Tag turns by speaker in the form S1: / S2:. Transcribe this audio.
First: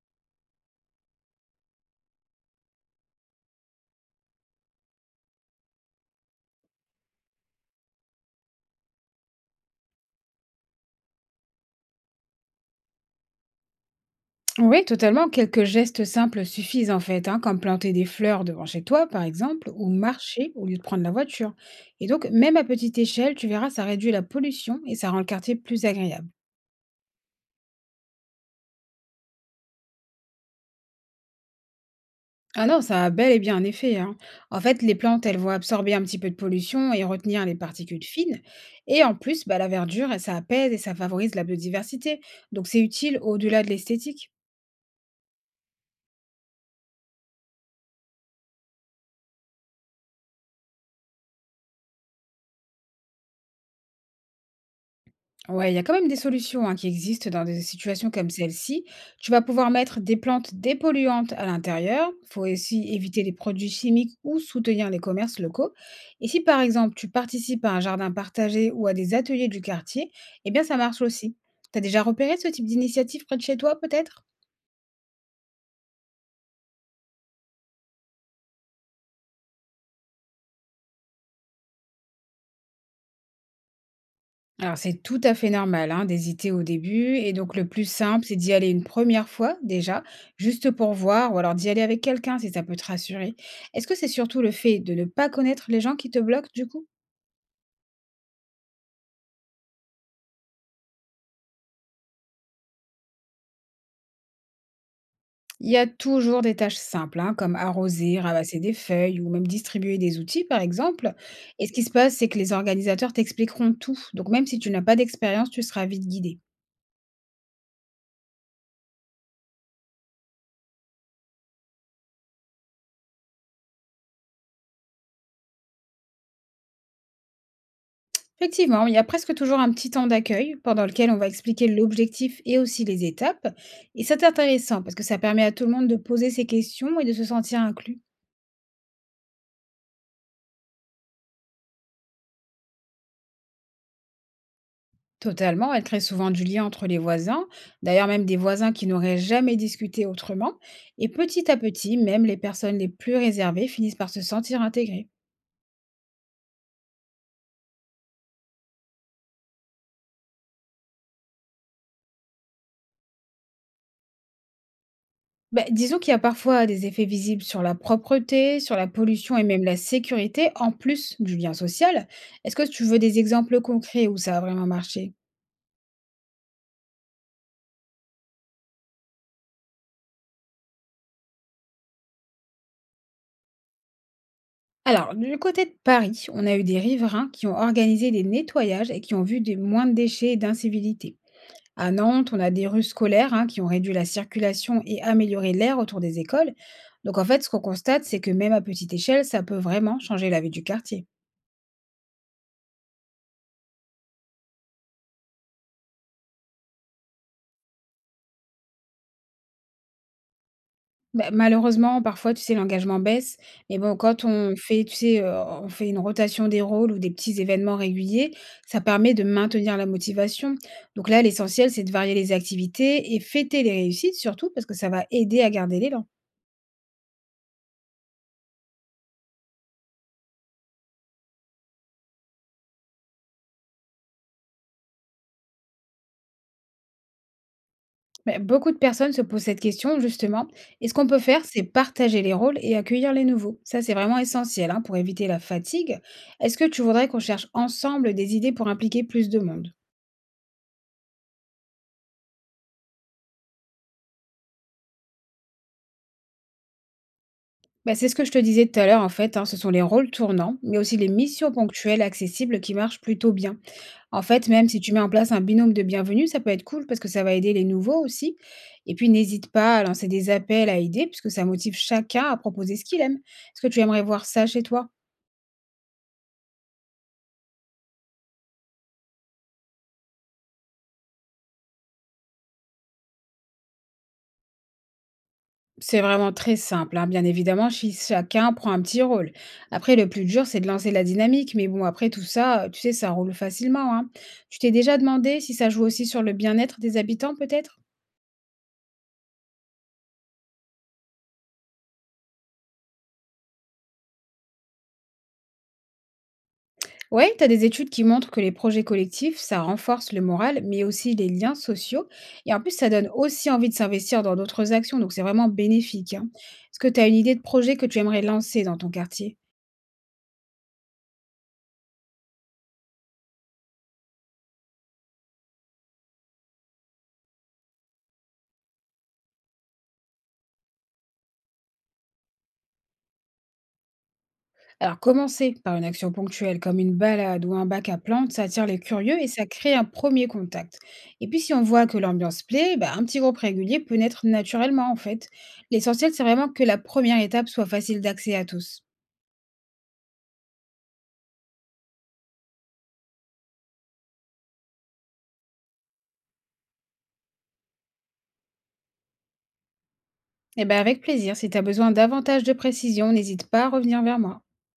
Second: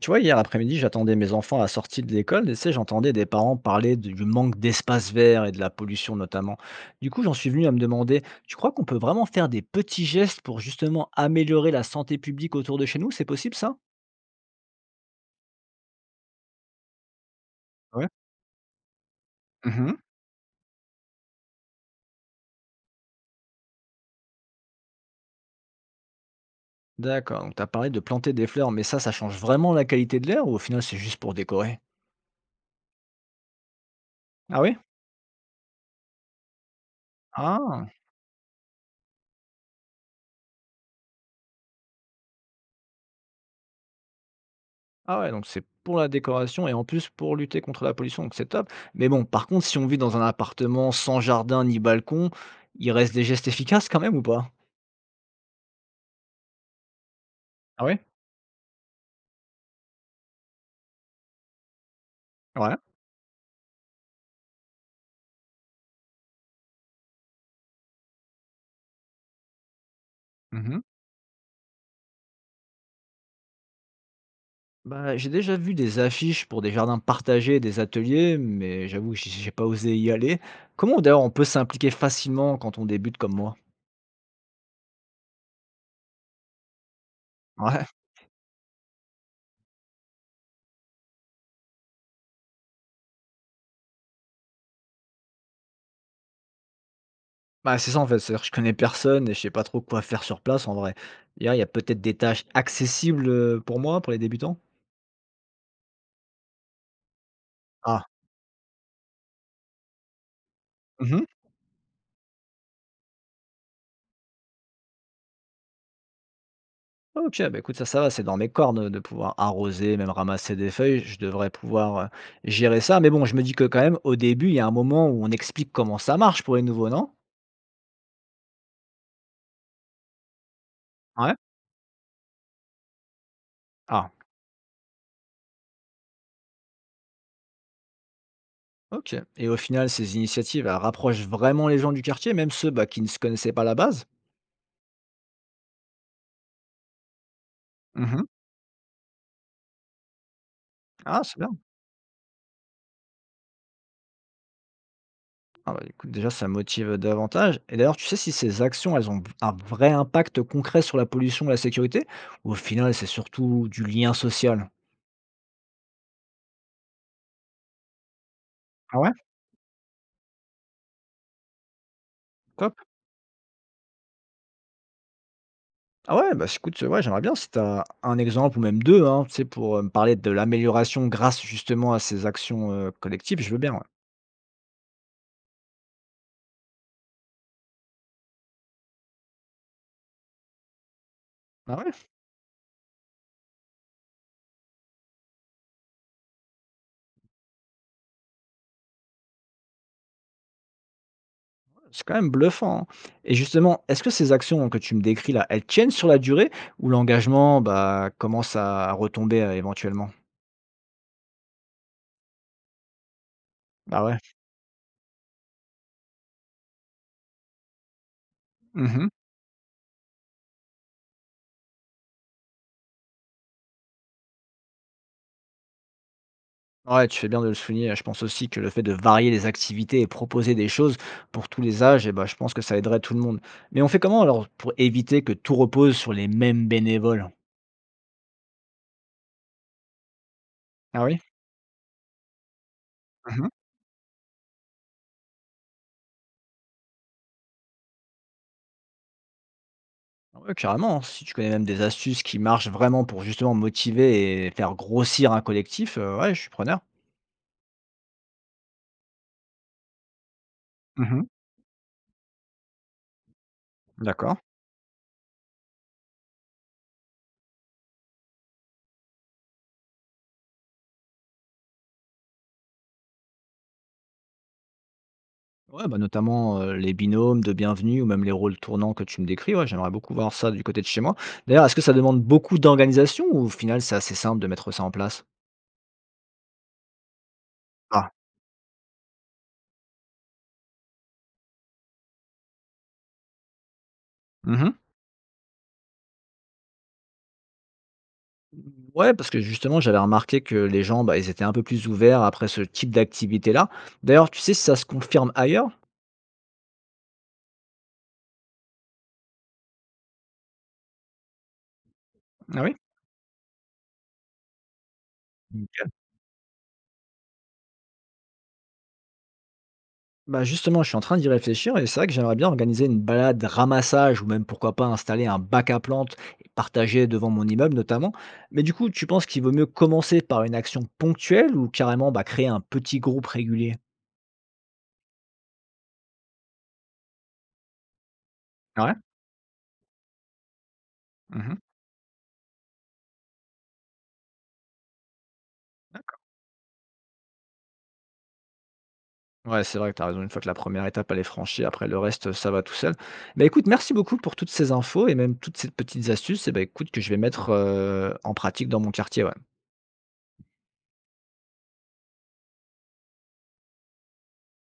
S1: Tu vois, hier après-midi, j'attendais mes enfants à la sortie de l'école et tu sais, j'entendais des parents parler du manque d'espace vert et de la pollution notamment. Du coup, j'en suis venu à me demander, tu crois qu'on peut vraiment faire des petits gestes pour justement améliorer la santé publique autour de chez nous? C'est possible ça?
S2: Oui, totalement. Quelques gestes simples suffisent en fait, hein, comme planter des
S1: Ouais.
S2: fleurs devant chez toi, par exemple, ou
S1: Mhm.
S2: marcher au lieu de prendre la voiture. Et donc, même à petite échelle, tu verras, ça réduit la pollution et ça rend le quartier plus agréable.
S1: D'accord, donc tu as parlé de planter des fleurs, mais ça change vraiment la qualité de l'air ou au final c'est juste pour décorer?
S2: Ah non, ça a bel et bien un effet, hein.
S1: Ah
S2: En
S1: oui?
S2: fait, les plantes, elles vont absorber un petit peu de pollution et retenir les
S1: Ah.
S2: particules fines. Et en plus, bah, la verdure, ça apaise et ça favorise la biodiversité. Donc, c'est utile au-delà de l'esthétique.
S1: Ah ouais, donc c'est pour la décoration et en plus pour lutter contre la pollution, donc c'est top. Mais bon, par contre, si on vit dans un appartement sans jardin ni balcon, il reste des gestes efficaces quand même ou pas?
S2: Ouais, il y a quand même des solutions, hein, qui existent dans des
S1: Ah ouais?
S2: situations comme celle-ci. Tu vas pouvoir mettre des plantes dépolluantes à l'intérieur. Il faut
S1: Ouais.
S2: aussi éviter les produits chimiques ou soutenir les commerces locaux. Et si par exemple tu participes à un jardin partagé ou à des ateliers du quartier, eh bien ça
S1: Mmh.
S2: marche aussi. T'as déjà repéré ce type d'initiative près de chez toi peut-être?
S1: Bah, j'ai déjà vu des affiches pour des jardins partagés, des ateliers, mais j'avoue que j'ai pas osé y aller. Comment d'ailleurs on peut s'impliquer facilement quand on débute comme moi?
S2: Alors, c'est tout à fait normal, hein, d'hésiter au début. Et donc, le plus
S1: Ouais,
S2: simple, c'est d'y aller une première fois déjà, juste pour voir, ou alors d'y aller avec quelqu'un si ça peut te rassurer. Est-ce que c'est surtout le fait de ne pas connaître les gens qui te bloquent du coup?
S1: bah c'est ça en fait, c'est-à-dire que je connais personne et je sais pas trop quoi faire sur place en vrai. D'ailleurs, il y a peut-être des tâches accessibles, pour moi, pour les débutants?
S2: Il y a toujours des tâches simples, hein, comme
S1: Ah.
S2: arroser, ramasser des feuilles ou même distribuer des outils, par exemple.
S1: Mmh.
S2: Et ce qui se passe, c'est que les organisateurs t'expliqueront tout. Donc, même si tu n'as pas d'expérience, tu seras vite guidé.
S1: OK, bah, écoute, ça va, c'est dans mes cordes de pouvoir arroser, même ramasser des feuilles, je devrais pouvoir, gérer ça. Mais bon, je me dis que quand même, au début, il y a un moment où on explique comment ça marche pour les nouveaux, non?
S2: Effectivement, il y a presque toujours un petit temps d'accueil pendant lequel on va
S1: Ouais.
S2: expliquer l'objectif et aussi les étapes. Et
S1: Ah.
S2: c'est intéressant parce que ça permet à tout le monde de poser ses questions et de se sentir inclus.
S1: OK et au final, ces initiatives, elles rapprochent vraiment les gens du quartier, même ceux, bah, qui ne se connaissaient pas à la base?
S2: Totalement, elle crée souvent du lien entre les voisins, d'ailleurs
S1: Mmh.
S2: même des voisins qui n'auraient jamais discuté autrement. Et
S1: Ah, c'est bien.
S2: petit à petit, même les personnes les plus réservées finissent par se sentir intégrées.
S1: Ah, bah, écoute, déjà, ça motive davantage et d'ailleurs, tu sais si ces actions, elles ont un vrai impact concret sur la pollution et la sécurité? Ou au final, c'est surtout du lien social?
S2: Ben, disons qu'il y a parfois des effets visibles sur la propreté, sur la
S1: Ah ouais?
S2: pollution et même la sécurité, en plus du lien social. Est-ce que
S1: Top.
S2: tu veux des exemples concrets où ça a vraiment marché?
S1: Ah ouais, bah, écoute, ouais, j'aimerais bien si tu as un exemple ou même 2, hein, tu sais, pour, me parler de l'amélioration grâce justement à ces actions, collectives, je veux bien, ouais.
S2: Alors, du côté de Paris, on a eu des riverains qui ont organisé des nettoyages et qui ont vu des moins de déchets et d'incivilités.
S1: Ah
S2: À
S1: ouais,
S2: Nantes, on a des rues scolaires, hein, qui ont réduit la circulation et amélioré l'air autour des écoles. Donc, en fait, ce qu'on constate, c'est que même à petite échelle, ça peut vraiment changer la vie du quartier.
S1: c'est quand même bluffant, hein. Et justement, est-ce que ces actions que tu me décris là, elles tiennent sur la durée ou l'engagement, bah, commence à retomber, éventuellement?
S2: Bah, malheureusement, parfois, tu sais, l'engagement baisse. Mais bon,
S1: Ah ouais.
S2: quand on fait, tu sais, on fait une rotation des rôles ou des petits événements réguliers, ça
S1: Mmh.
S2: permet de maintenir la motivation. Donc là, l'essentiel, c'est de varier les activités et fêter les réussites surtout parce que ça va aider à garder l'élan.
S1: Ouais, tu fais bien de le souligner, je pense aussi que le fait de varier les activités et proposer des choses pour tous les âges eh ben, je pense que ça aiderait tout le monde. Mais on fait comment alors pour éviter que tout repose sur les mêmes bénévoles?
S2: Mais beaucoup de personnes se posent cette question justement et ce
S1: Ah
S2: qu'on peut
S1: oui?
S2: faire, c'est partager les rôles et accueillir les
S1: Mmh.
S2: nouveaux. Ça, c'est vraiment essentiel, hein, pour éviter la fatigue. Est-ce que tu voudrais qu'on cherche ensemble des idées pour impliquer plus de monde?
S1: Ouais, carrément, hein. Si tu connais même des astuces qui marchent vraiment pour justement motiver et faire grossir un collectif, ouais, je suis preneur.
S2: Bah, c'est ce que je te disais tout à l'heure, en fait, hein, ce sont les rôles tournants, mais aussi les
S1: Mmh.
S2: missions ponctuelles accessibles qui marchent plutôt bien. En
S1: D'accord.
S2: fait, même si tu mets en place un binôme de bienvenue, ça peut être cool parce que ça va aider les nouveaux aussi. Et puis, n'hésite pas à lancer des appels à idées puisque ça motive chacun à proposer ce qu'il aime. Est-ce que tu aimerais voir ça chez toi?
S1: Ouais, bah, notamment, les binômes de bienvenue ou même les rôles tournants que tu me décris, ouais, j'aimerais beaucoup voir ça du côté de chez moi. D'ailleurs, est-ce que ça demande beaucoup d'organisation ou au final c'est assez simple de mettre ça en place?
S2: C'est vraiment très simple, hein, bien évidemment, si
S1: Ah.
S2: chacun prend un petit rôle. Après, le plus dur, c'est de lancer la dynamique, mais bon, après tout ça, tu sais, ça roule facilement, hein. Tu
S1: Mmh.
S2: t'es déjà demandé si ça joue aussi sur le bien-être des habitants, peut-être?
S1: Ouais, parce que justement, j'avais remarqué que les gens, bah, ils étaient un peu plus ouverts après ce type d'activité-là. D'ailleurs, tu sais si ça se confirme ailleurs?
S2: Ouais, tu as des études qui montrent que les projets collectifs, ça renforce le moral, mais aussi les liens sociaux. Et en
S1: Ah
S2: plus, ça donne aussi envie de s'investir dans d'autres actions, donc c'est vraiment
S1: oui?
S2: bénéfique, hein. Est-ce que tu as une idée de projet que tu aimerais lancer dans ton quartier?
S1: Bah justement, je suis en train d'y réfléchir et c'est vrai que j'aimerais bien organiser une balade ramassage ou même pourquoi pas installer un bac à plantes et partager devant mon immeuble notamment. Mais du coup, tu penses qu'il vaut mieux commencer par une action ponctuelle ou carrément bah, créer un petit groupe régulier?
S2: Alors, commencer par une action ponctuelle, comme une balade ou un bac à plantes, ça attire les
S1: Ouais.
S2: curieux et ça crée un premier contact. Et puis, si
S1: Mhm.
S2: on voit que l'ambiance plaît, bah, un petit groupe régulier peut naître naturellement, en fait. L'essentiel, c'est vraiment que la première étape soit facile d'accès à tous.
S1: Ouais, c'est vrai que tu as raison. Une fois que la première étape elle est franchie, après le reste, ça va tout seul. Bah écoute, merci beaucoup pour toutes ces infos et même toutes ces petites astuces. Et ben écoute, que je vais mettre en pratique dans mon quartier. Ouais.
S2: Eh ben avec plaisir, si tu as besoin davantage de précision, n'hésite pas à revenir vers moi.